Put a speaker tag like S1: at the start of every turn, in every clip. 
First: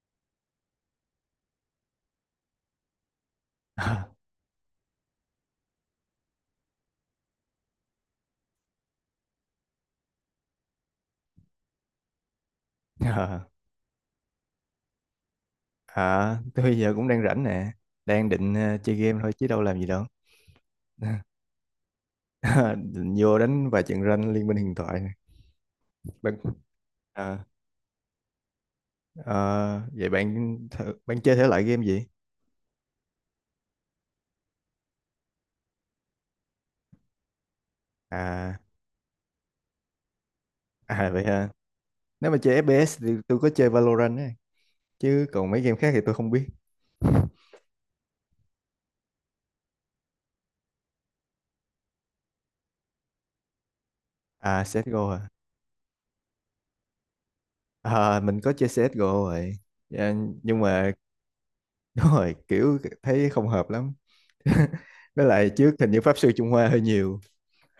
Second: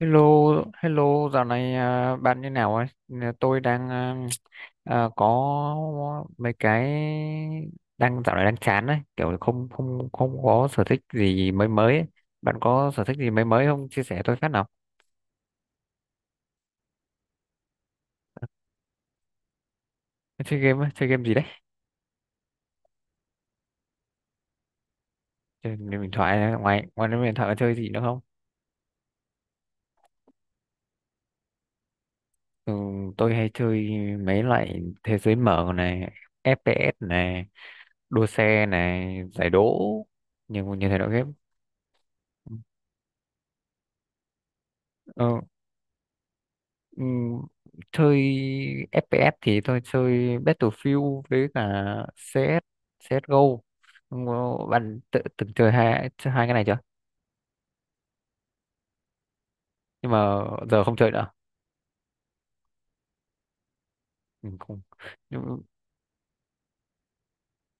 S1: Hello, hello, dạo này à, bạn như nào ấy? Nè, tôi đang
S2: Ờ,
S1: có mấy cái đang dạo này đang chán ấy, kiểu không không không có sở thích gì mới mới ấy. Bạn có sở thích gì
S2: ờ,
S1: mới mới không? Chia sẻ tôi phát nào.
S2: ờ, tôi giờ cũng đang rảnh nè, đang định chơi game thôi chứ đâu làm gì đâu.
S1: Chơi game, á, chơi game gì đấy?
S2: Định vô đánh vài trận rank Liên minh huyền thoại nè.
S1: Chơi game điện
S2: Bạn,
S1: thoại, ngoài ngoài game điện
S2: ờ,
S1: thoại có chơi gì nữa không?
S2: ờ, vậy bạn chơi thể loại game gì?
S1: Ừ, tôi hay chơi mấy loại thế giới mở này, FPS này, đua
S2: À,
S1: xe này, giải đố, nhiều nhiều thể loại
S2: à vậy
S1: game.
S2: ha. Nếu mà chơi FPS thì tôi có chơi Valorant ấy. Chứ
S1: Ừ,
S2: còn mấy game khác thì tôi không biết.
S1: Ừm, chơi FPS thì tôi chơi Battlefield với cả CS CSGO. Không
S2: À,
S1: có- bạn
S2: CSGO à.
S1: từng chơi hai cái này chưa,
S2: À, mình có chơi CSGO rồi.
S1: nhưng
S2: Dạ,
S1: mà
S2: nhưng
S1: giờ
S2: mà
S1: không chơi nữa.
S2: đúng rồi, kiểu thấy không hợp lắm.
S1: Ừ, không.
S2: Với lại
S1: Nhưng,
S2: trước hình như Pháp sư Trung Hoa hơi nhiều.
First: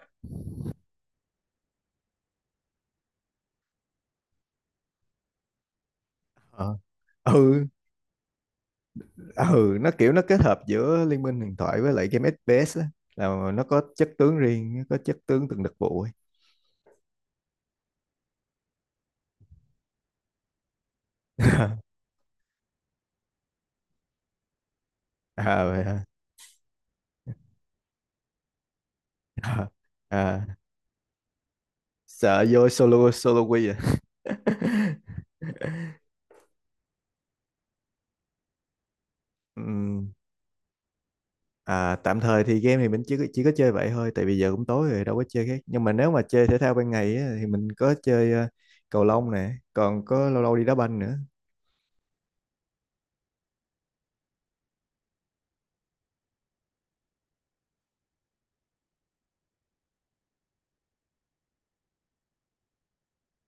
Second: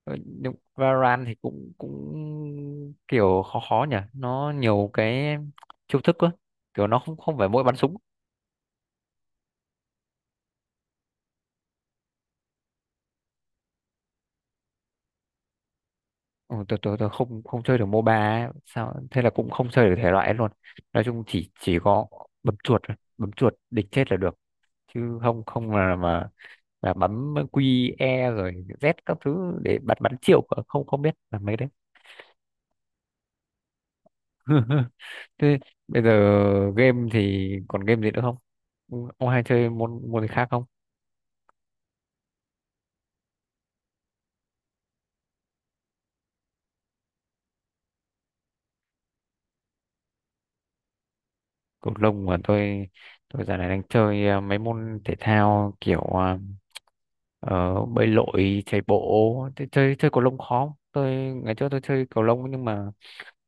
S1: ờ, nhưng Valorant thì cũng cũng kiểu khó khó nhỉ, nó nhiều cái chiêu thức quá,
S2: Ờ.
S1: kiểu nó không không phải mỗi
S2: ừ
S1: bắn súng.
S2: ừ, nó kiểu nó kết hợp giữa Liên minh huyền thoại với lại game FPS á, là nó có chất tướng riêng, nó có chất tướng từng đặc vụ ấy.
S1: Ừ, tôi không không chơi được MOBA ấy. Sao thế là cũng không chơi được thể loại ấy luôn, nói chung chỉ có bấm chuột thôi. Bấm chuột địch chết là được, chứ không
S2: À,
S1: không
S2: vậy
S1: là
S2: hả?
S1: mà là bấm Q E rồi Z các thứ
S2: à,
S1: để bắn bắn
S2: à,
S1: triệu cơ, không không biết là mấy đấy.
S2: sợ vô solo solo quy à.
S1: Thế bây giờ game thì còn game gì nữa không? Ừ, ông hay chơi môn
S2: Ừm,
S1: môn gì khác không?
S2: à, tạm thời thì game thì mình chỉ có chơi vậy thôi, tại vì giờ cũng tối rồi đâu có chơi khác, nhưng mà nếu mà chơi thể thao ban ngày á, thì mình có chơi cầu lông nè, còn có lâu lâu đi đá banh nữa.
S1: Cầu lông mà tôi giờ này đang chơi mấy môn thể thao kiểu bơi lội, chạy bộ. Thế chơi chơi cầu lông khó không? Tôi ngày trước tôi chơi cầu lông nhưng mà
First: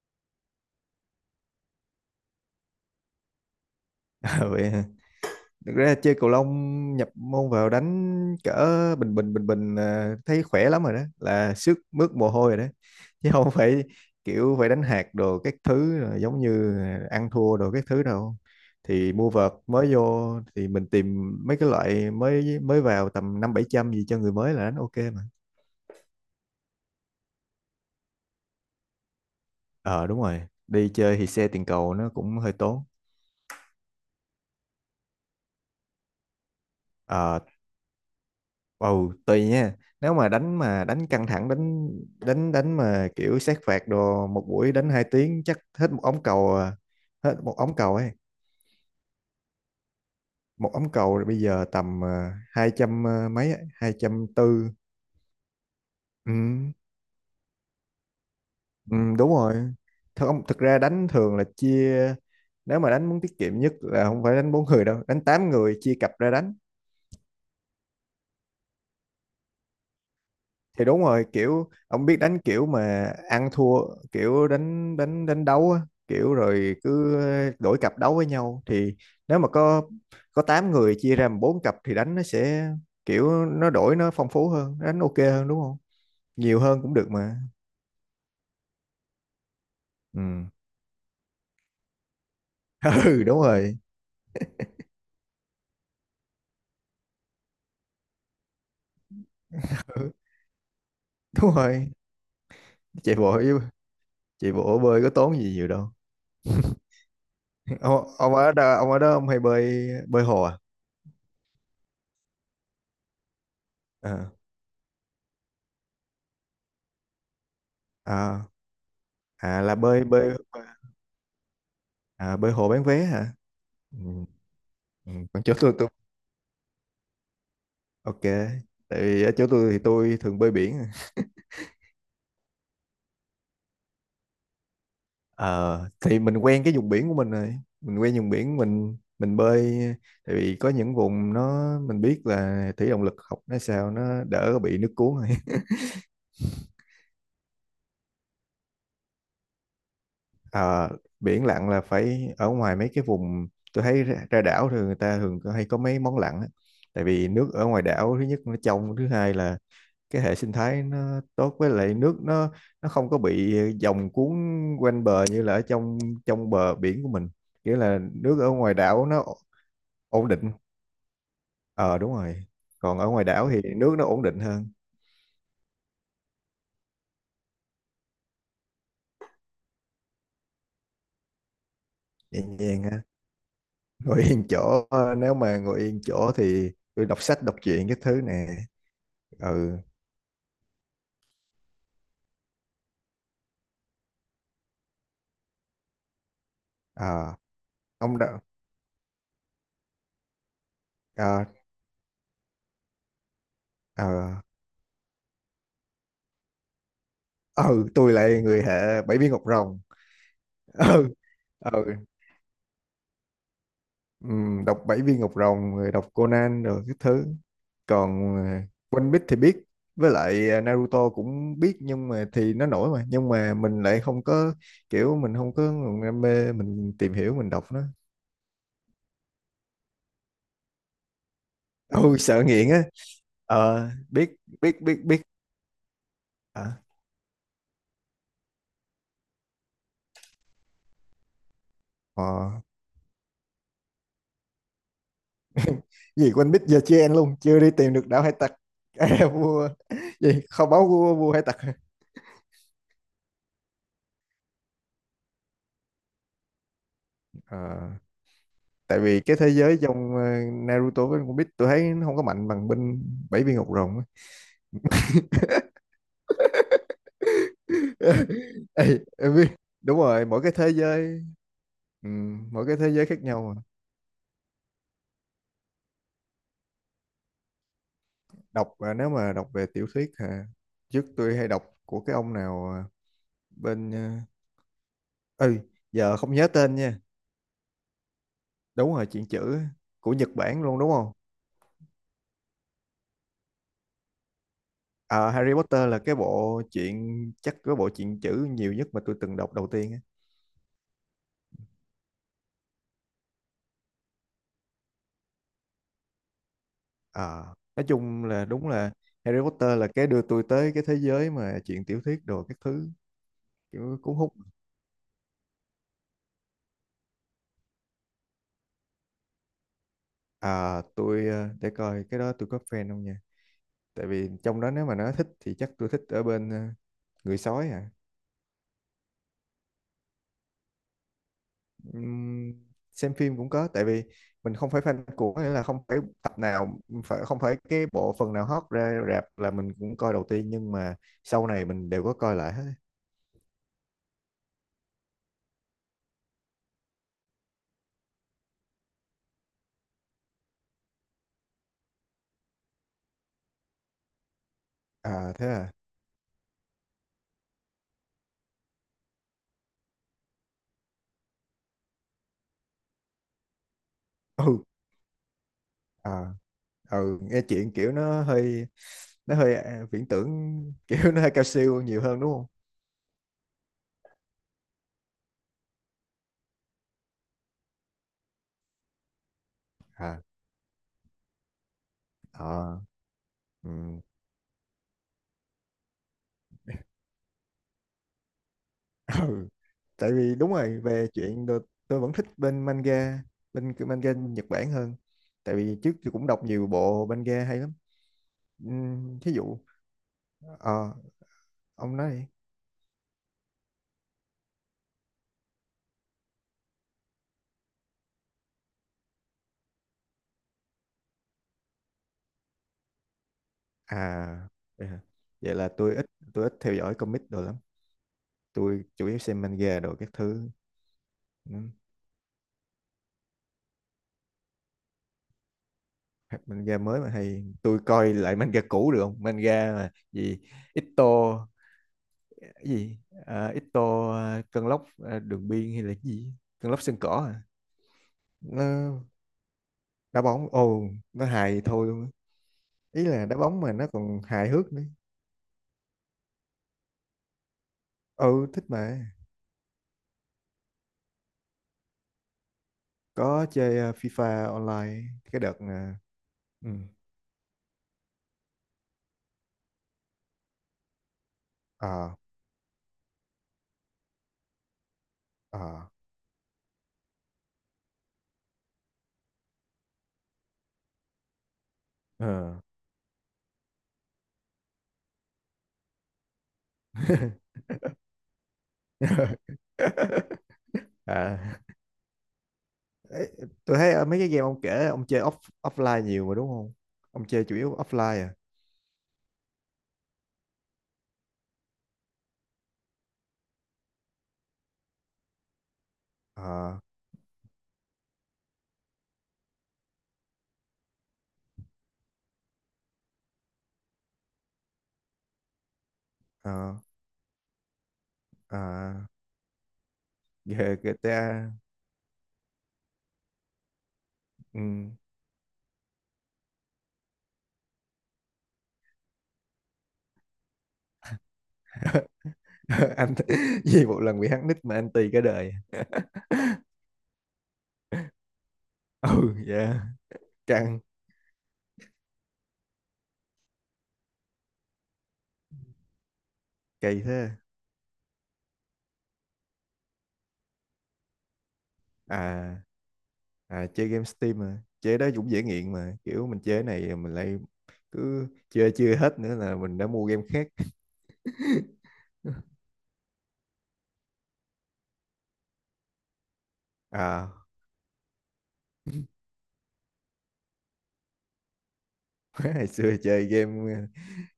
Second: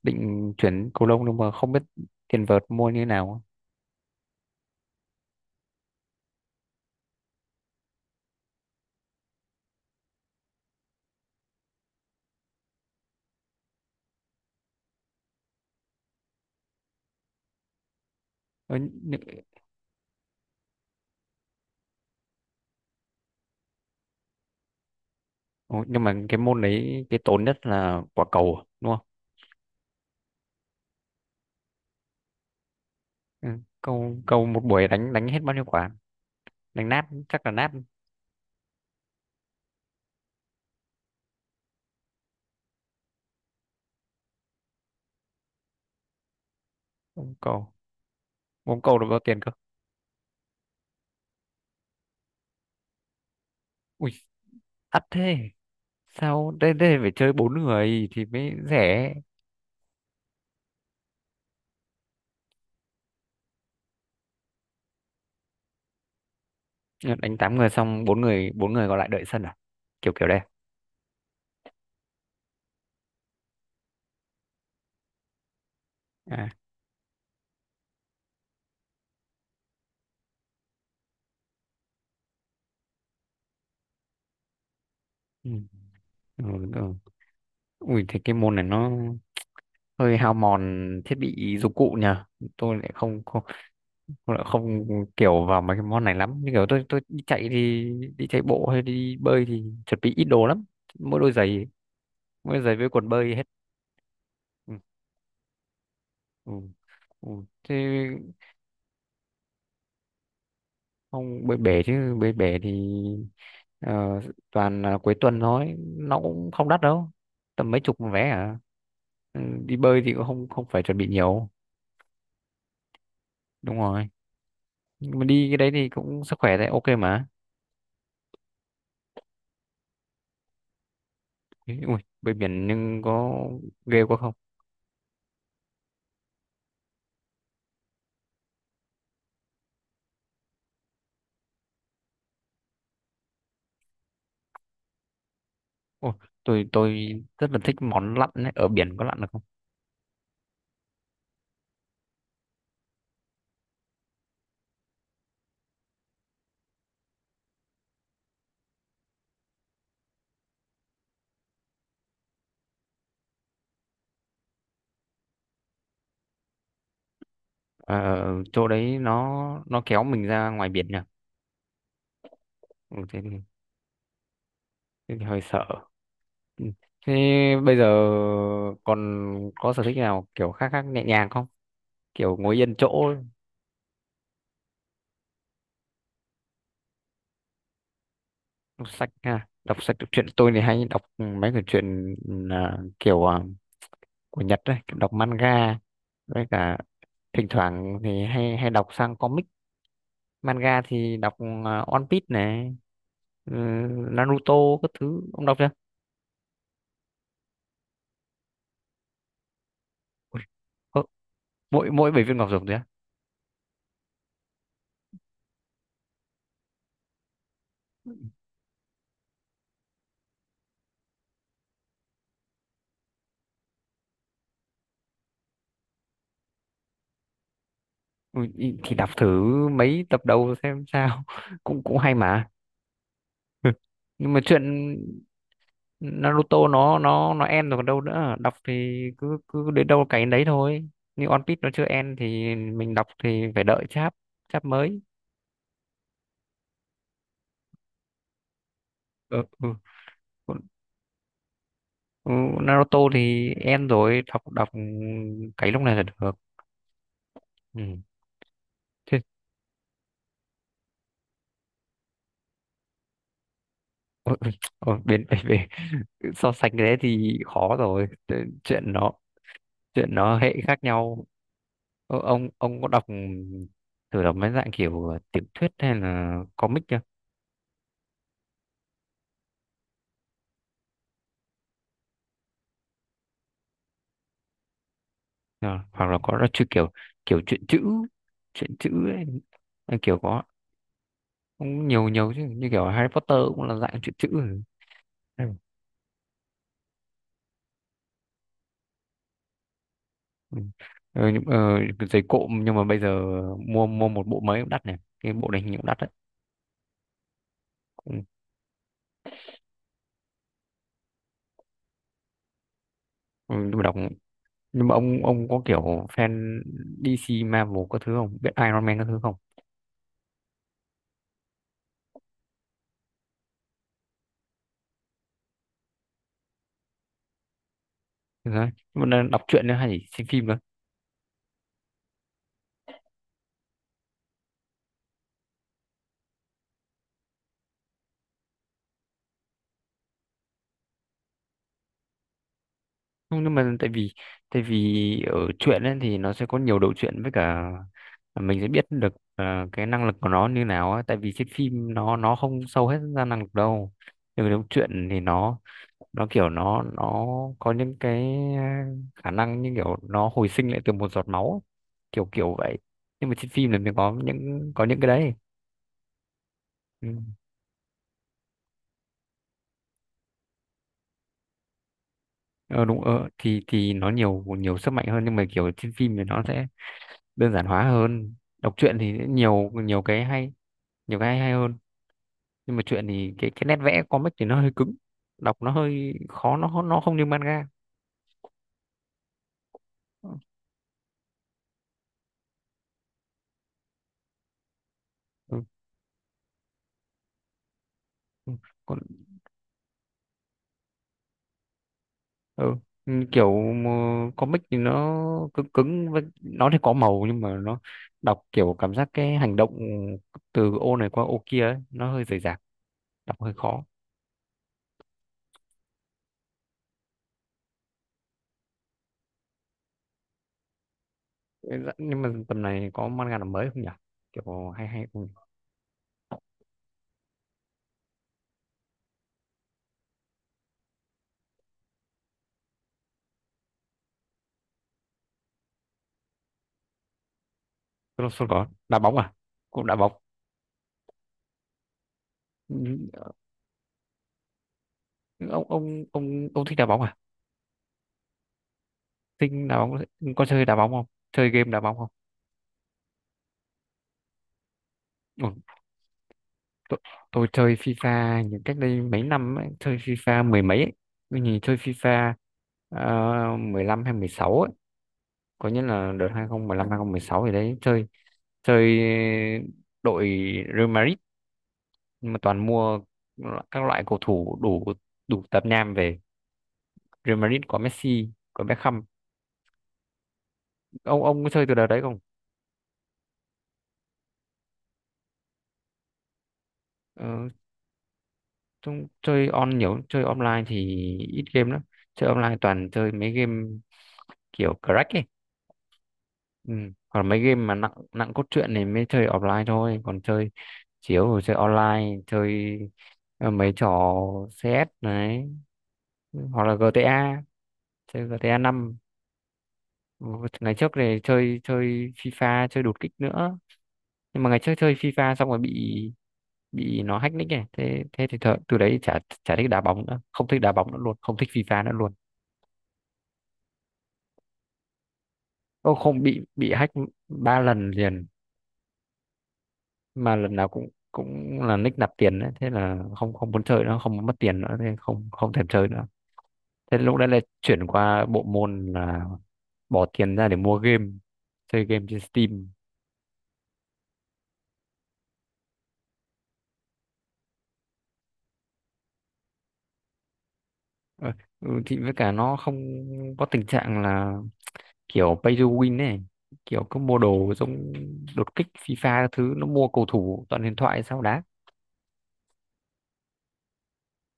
S1: định chuyển cầu lông, nhưng mà không biết tiền vợt mua như thế nào.
S2: À, vậy thực ra chơi cầu lông nhập môn vào đánh cỡ bình bình à, thấy khỏe lắm rồi đó, là sức mướt mồ hôi rồi đó chứ không phải kiểu phải đánh hạt đồ các thứ rồi giống như ăn thua đồ các thứ đâu.
S1: Ờ,
S2: Thì mua vợt mới vô thì mình tìm mấy cái loại mới mới vào tầm năm bảy trăm gì cho người mới là đánh ok mà.
S1: nhưng mà cái môn đấy cái tốn nhất là quả cầu đúng không?
S2: Ờ đúng rồi, đi chơi thì xe tiền cầu nó cũng hơi tốn.
S1: Ừ. cầu cầu một buổi đánh đánh hết bao nhiêu quả? Đánh nát
S2: Ờ,
S1: chắc là nát.
S2: ồ, tùy nha. Nếu mà đánh căng thẳng đánh đánh đánh mà kiểu sát phạt đồ, một buổi đánh 2 tiếng chắc hết một ống cầu à.
S1: bóng
S2: Hết một
S1: cầu
S2: ống cầu ấy.
S1: bóng cầu được bao tiền cơ?
S2: Một ống cầu bây giờ tầm 200 à, mấy ấy,
S1: Ui,
S2: 240.
S1: ắt thế, sao
S2: Ừ,
S1: đây đây phải chơi bốn người thì mới
S2: ừ
S1: rẻ.
S2: đúng rồi. Thật không, thực ra đánh thường là chia, nếu mà đánh muốn tiết kiệm nhất là không phải đánh bốn người đâu, đánh 8 người chia cặp ra đánh.
S1: Đánh tám người xong bốn người còn lại đợi sân à? Kiểu kiểu đây.
S2: Thì đúng rồi, kiểu ông biết đánh kiểu mà ăn thua, kiểu đánh đánh đánh đấu á, kiểu
S1: À,
S2: rồi cứ đổi cặp đấu với nhau thì nếu mà có 8 người chia ra làm bốn cặp thì đánh nó sẽ kiểu nó đổi, nó phong phú hơn, đánh ok hơn
S1: ừ.
S2: đúng không.
S1: Ừ,
S2: Nhiều hơn
S1: ừ.
S2: cũng được mà.
S1: Ui thế cái môn này nó hơi
S2: Ừ.
S1: hao mòn thiết bị dụng cụ nhờ. tôi lại
S2: Ừ
S1: không
S2: đúng
S1: không
S2: rồi.
S1: tôi lại không kiểu vào mấy cái môn này lắm, như kiểu tôi đi chạy thì đi chạy bộ hay đi bơi thì chuẩn
S2: Ừ,
S1: bị ít đồ lắm, mỗi đôi
S2: đúng
S1: giày
S2: rồi.
S1: mỗi đôi giày với quần
S2: chạy bộ
S1: bơi hết.
S2: với- Chạy
S1: Ừ,
S2: bộ bơi có tốn gì nhiều đâu.
S1: ừ, ừ. Thế
S2: Ông ở đó, ông ở đó ông hay bơi bơi hồ à?
S1: không, bơi bể, chứ bơi bể thì ờ,
S2: Ờ.
S1: toàn là cuối tuần thôi, nó cũng không đắt đâu, tầm mấy chục một vé
S2: à
S1: à. Ừ,
S2: là
S1: đi bơi
S2: bơi
S1: thì cũng
S2: bơi
S1: không không phải chuẩn bị nhiều.
S2: À, bơi hồ bán vé hả?
S1: Đúng
S2: Ừ.
S1: rồi.
S2: Ừ.
S1: Nhưng mà
S2: còn
S1: đi
S2: chỗ
S1: cái đấy thì
S2: tôi
S1: cũng sức khỏe đấy, ok mà.
S2: Ok. Tại vì ở chỗ tôi thì tôi thường bơi biển.
S1: Ý, ui bơi biển nhưng có ghê quá không?
S2: Ờ, thì mình quen cái vùng biển của mình rồi. Mình quen vùng biển mình bơi. Tại vì có những vùng nó mình biết là thủy động lực học nó sao nó đỡ bị nước cuốn rồi.
S1: Ôi, tôi rất là thích món lặn ấy. Ở biển có lặn được không?
S2: Ờ, biển lặn là phải ở ngoài mấy cái vùng, tôi thấy ra đảo thì người ta thường hay có mấy món lặn á. Tại vì nước ở ngoài đảo thứ nhất nó trong, thứ hai là cái hệ sinh thái nó tốt, với lại nước nó không có bị dòng cuốn quanh bờ như là ở trong trong bờ biển của mình, nghĩa là
S1: Ờ,
S2: nước ở
S1: chỗ
S2: ngoài
S1: đấy
S2: đảo nó
S1: nó kéo mình
S2: ổn
S1: ra
S2: định.
S1: ngoài biển nhỉ.
S2: Ờ đúng rồi,
S1: Ừ,
S2: còn ở ngoài đảo thì nước nó ổn định hơn.
S1: thế thì hơi sợ. Ừ. Thế bây giờ còn có sở thích nào kiểu khác khác nhẹ nhàng không? Kiểu
S2: Nhẹ
S1: ngồi yên
S2: nhàng ha,
S1: chỗ.
S2: ngồi yên chỗ ờ, nếu mà ngồi yên chỗ thì tôi đọc sách đọc truyện cái thứ nè.
S1: Đọc sách ha,
S2: Ừ.
S1: đọc sách đọc truyện, tôi thì hay đọc mấy cái truyện kiểu của Nhật đấy, kiểu đọc manga với cả
S2: à,
S1: thỉnh thoảng
S2: ông
S1: thì
S2: đã
S1: hay hay đọc sang comic. Manga thì đọc
S2: à,
S1: One Piece này, ừ,
S2: à,
S1: Naruto các thứ ông đọc chưa?
S2: ừ, tôi lại người hệ bảy viên ngọc rồng.
S1: Ui, có-
S2: Ừ. Ừ.
S1: mỗi mỗi bảy viên ngọc rồng thôi á?
S2: Đọc Bảy Viên Ngọc Rồng rồi đọc Conan rồi cái thứ, còn à, One Piece thì biết, với lại à, Naruto cũng biết nhưng mà thì nó nổi mà nhưng mà mình lại không có, kiểu mình không có nguồn đam mê mình tìm hiểu mình đọc nó.
S1: Ui, thì đọc thử mấy tập đầu xem sao. cũng cũng hay
S2: Ôi sợ
S1: mà.
S2: nghiện á. Ờ,
S1: Nhưng
S2: biết
S1: mà chuyện
S2: biết biết biết.
S1: Naruto
S2: à,
S1: nó end rồi còn đâu nữa, đọc thì cứ cứ đến đâu cái đấy thôi. Như One Piece nó chưa end
S2: ờ
S1: thì mình đọc thì phải đợi chap chap mới.
S2: Gì One Piece giờ chưa ăn luôn, chưa đi tìm được đảo hải tặc. À, vua
S1: Ừ,
S2: gì,
S1: ừ.
S2: kho báu của vua hải tặc.
S1: Ừ, Naruto thì end rồi, đọc đọc cái lúc này là được.
S2: Ờ,
S1: Ừ.
S2: tại vì
S1: Thế,
S2: cái thế giới trong à, Naruto với One Piece tôi thấy nó không có mạnh bằng bên bảy viên ngọc rồng á.
S1: ờ, bên về so sánh cái đấy thì khó rồi. Chuyện
S2: Ê,
S1: nó
S2: em biết. Đúng rồi, mỗi cái
S1: hệ
S2: thế
S1: khác
S2: giới.
S1: nhau.
S2: Ừ,
S1: Ờ, ông
S2: mỗi cái
S1: ông có
S2: thế giới khác nhau mà.
S1: đọc mấy dạng kiểu tiểu thuyết hay là comic chưa?
S2: Đọc à, nếu mà đọc về tiểu thuyết à, trước tôi hay đọc của cái ông nào à, bên à, ừ,
S1: Ờ, hoặc
S2: giờ
S1: là
S2: không
S1: có
S2: nhớ
S1: chưa
S2: tên
S1: kiểu,
S2: nha.
S1: truyện chữ, truyện chữ
S2: Đúng rồi,
S1: ấy.
S2: chuyện chữ á,
S1: Ờ,
S2: của
S1: kiểu
S2: Nhật
S1: có
S2: Bản luôn đúng không?
S1: cũng nhiều nhiều chứ, như kiểu Harry Potter cũng là dạng truyện chữ.
S2: À, Harry Potter là cái bộ chuyện chắc cái bộ chuyện chữ nhiều nhất mà tôi từng đọc đầu tiên á.
S1: Ừ. Ờ, giày cộm nhưng mà bây giờ mua mua một bộ mới cũng đắt này, cái bộ này hình như cũng đắt đấy.
S2: À, nói
S1: Ừ.
S2: chung là đúng là Harry Potter là cái đưa tôi tới cái thế giới mà chuyện tiểu thuyết đồ các thứ
S1: Ừ,
S2: kiểu cuốn hút.
S1: nhưng mà ông có kiểu fan DC Marvel các thứ không, biết Iron Man các thứ không?
S2: À, tôi để coi cái đó tôi có fan không nha. Tại vì trong đó nếu mà nó thích thì chắc tôi thích ở bên người sói à.
S1: Ừ, đấy, nhưng mà đang đọc truyện nữa hay chỉ xem phim?
S2: Ừm, xem phim cũng có, tại vì mình không phải fan của, nghĩa là không phải tập nào, không phải cái bộ phần nào hot ra rạp là mình cũng coi đầu tiên, nhưng mà sau này mình đều có coi lại hết.
S1: Không, nhưng mà tại vì ở truyện ấy thì nó sẽ có nhiều đầu truyện, với cả mình sẽ biết được cái năng lực của nó như nào á. Tại vì trên phim nó không sâu hết ra năng lực đâu, nhưng mà trong truyện thì
S2: À thế
S1: nó
S2: à.
S1: nó kiểu nó có những cái khả năng như kiểu nó hồi sinh lại từ một giọt máu ấy. Kiểu kiểu vậy, nhưng mà trên phim là mình
S2: Ừ.
S1: có những cái đấy.
S2: À,
S1: Ừ.
S2: ừ nghe chuyện kiểu nó hơi à, viễn tưởng kiểu nó hơi cao siêu nhiều hơn đúng không?
S1: ờ, đúng. Ờ, thì nó nhiều nhiều sức mạnh hơn, nhưng mà kiểu trên phim thì nó sẽ đơn giản hóa hơn. Đọc truyện thì nhiều nhiều
S2: À,
S1: cái hay, hay hơn. Nhưng
S2: ờ,
S1: mà truyện thì cái
S2: ừ.
S1: nét vẽ comic thì nó hơi cứng, đọc nó hơi khó, nó không như manga.
S2: Ừ. Tại
S1: Ừ.
S2: vì đúng rồi, tôi vẫn thích bên manga, bên cái manga Nhật Bản hơn, tại vì trước tôi cũng đọc nhiều bộ manga hay lắm.
S1: Ừ, còn.
S2: Thí dụ ờ, ông nói đi.
S1: Ừ. Ừ, kiểu mà comic thì nó cứng cứng với nó thì có màu, nhưng mà nó đọc kiểu cảm giác cái hành động từ ô này qua ô kia ấy, nó hơi rời rạc, đọc hơi khó.
S2: À, vậy hả? Vậy là tôi ít, tôi ít theo dõi comic đồ lắm, tôi chủ yếu xem manga đồ các thứ. Ừ,
S1: Ừ, dạ, nhưng mà tầm này có manga nào mới không nhỉ, kiểu hay hay không?
S2: hoặc manga mới mà hay, tôi coi lại manga cũ được không, manga mà gì Ito cái gì à, Ito à, cơn lốc à, đường biên hay là cái gì, cơn lốc sân cỏ à?
S1: Crossroad có đá
S2: Nó
S1: bóng à? Cũng đá bóng.
S2: đá bóng ồ, nó hài thôi luôn á.
S1: Ừ,
S2: Ý là đá bóng mà nó còn hài hước nữa.
S1: ông thích đá bóng à?
S2: Ừ thích mà.
S1: Thích đá bóng, có chơi đá bóng không, chơi game đá bóng không?
S2: Có chơi FIFA online cái
S1: Ừ,
S2: đợt nè. Ừ.
S1: tôi, tôi chơi FIFA những cách đây mấy năm ấy, chơi FIFA mười mấy ấy. Tôi nhìn chơi
S2: ờ
S1: FIFA 15 hay 16 ấy,
S2: ờ
S1: có nghĩa là đợt 2015 sáu thì đấy chơi chơi đội Real Madrid. Nhưng mà
S2: ờ
S1: toàn mua các loại cầu thủ đủ đủ tạp nham về. Real Madrid có Messi, có Beckham. ông
S2: à
S1: ông có chơi từ đợt đấy không?
S2: Ê, tôi thấy mấy cái game ông kể ông chơi offline nhiều mà đúng không, ông chơi
S1: Ờ,
S2: chủ yếu offline à?
S1: chúng chơi nhiều, chơi online thì ít game lắm, chơi online toàn chơi mấy game kiểu crack ấy. Ừ.
S2: ờ
S1: Còn mấy game mà nặng nặng cốt truyện thì mới chơi offline thôi, còn chơi chiếu rồi chơi online chơi mấy trò CS đấy, hoặc là
S2: ờ
S1: GTA chơi GTA
S2: ờ
S1: năm Ngày trước này
S2: GTA.
S1: chơi chơi FIFA, chơi đột kích nữa. Nhưng mà ngày
S2: Ừ.
S1: trước chơi FIFA xong rồi bị nó hack nick này, thế thế thì từ đấy chả chả thích đá bóng nữa, không thích đá bóng nữa luôn, không thích FIFA nữa luôn.
S2: Anh gì một lần bị hack nick mà anh tì cả đời.
S1: Ô không, bị hack ba lần liền.
S2: Ừ. Dạ.
S1: Mà lần nào
S2: Căng.
S1: cũng cũng là nick nạp tiền đấy, thế là không không muốn chơi nữa, không muốn mất tiền nữa. Thế không không thèm chơi nữa. Thế
S2: Kỳ
S1: lúc đấy
S2: thế.
S1: là chuyển qua bộ môn là bỏ tiền ra để mua game, chơi game trên
S2: À,
S1: Steam.
S2: à chơi game Steam mà. Chơi đó cũng dễ nghiện mà. Kiểu mình chơi này mình lại cứ chơi chưa hết nữa là mình đã mua game khác.
S1: Ờ, ừ, thì với cả nó không có tình trạng là kiểu pay to win này, kiểu cứ mua
S2: À,
S1: đồ giống đột kích, FIFA các thứ nó mua cầu thủ toàn huyền thoại sao đá.
S2: hồi xưa chơi game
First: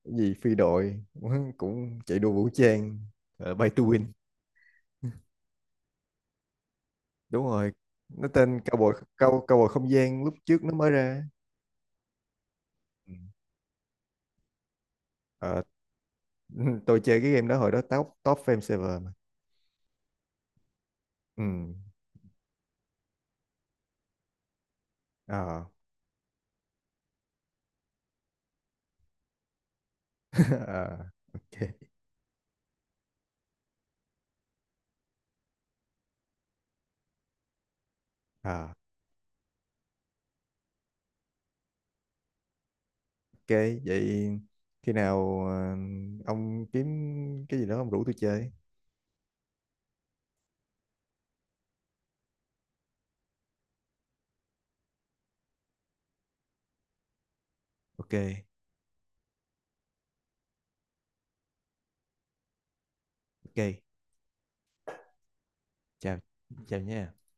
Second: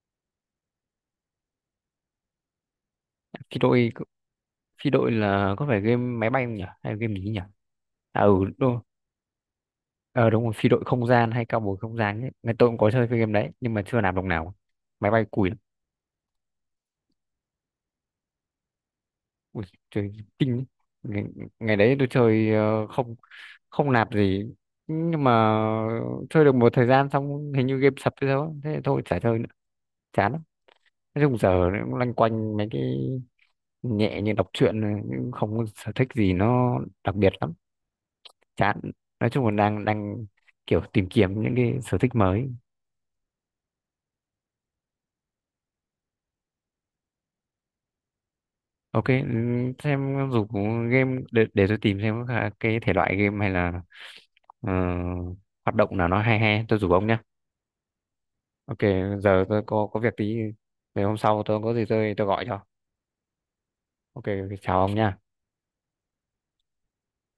S2: cái gì phi đội cũng chạy đua vũ trang, ờ,
S1: phi
S2: Bay to
S1: đội
S2: Win.
S1: phi đội là có phải game máy bay không nhỉ, hay game gì nhỉ?
S2: Đúng rồi.
S1: À,
S2: Nó
S1: ừ,
S2: tên
S1: đúng,
S2: Cowboy không gian
S1: ờ,
S2: lúc
S1: đúng rồi,
S2: trước
S1: phi
S2: nó
S1: đội
S2: mới
S1: không
S2: ra.
S1: gian hay cao bồi không gian ấy, ngày tôi cũng có chơi
S2: Ừ.
S1: cái game đấy nhưng mà chưa làm đồng nào. Máy bay cùi lắm.
S2: Ờ, tôi chơi cái game đó hồi đó top top fame server mà.
S1: Ui, chơi kinh ấy. ngày,
S2: Ừ.
S1: ngày đấy tôi chơi không không nạp gì, nhưng mà
S2: Ờ.
S1: chơi được một thời gian xong hình như game sập hay sao á. Thế thì thôi chả chơi nữa, chán lắm.
S2: Ờ,
S1: Nói chung
S2: ok.
S1: giờ cũng loanh quanh mấy cái nhẹ như đọc truyện này, nhưng không có sở thích gì nó đặc biệt lắm.
S2: Ờ.
S1: Chán. Nói chung là đang đang kiểu tìm kiếm những cái sở thích mới.
S2: Ok, vậy khi nào ông kiếm cái gì đó ông rủ tôi chơi.
S1: Ok, ừ, xem dù có game để tôi tìm xem có cái thể loại game hay là ờ, hoạt động nào nó hay hay, tôi rủ ông nhá.
S2: Ok,
S1: Ok, giờ tôi có việc tí, về hôm sau tôi có gì tôi gọi cho.
S2: ok,
S1: Ok, ok, ok. Chào ông nha.
S2: chào, chào nha.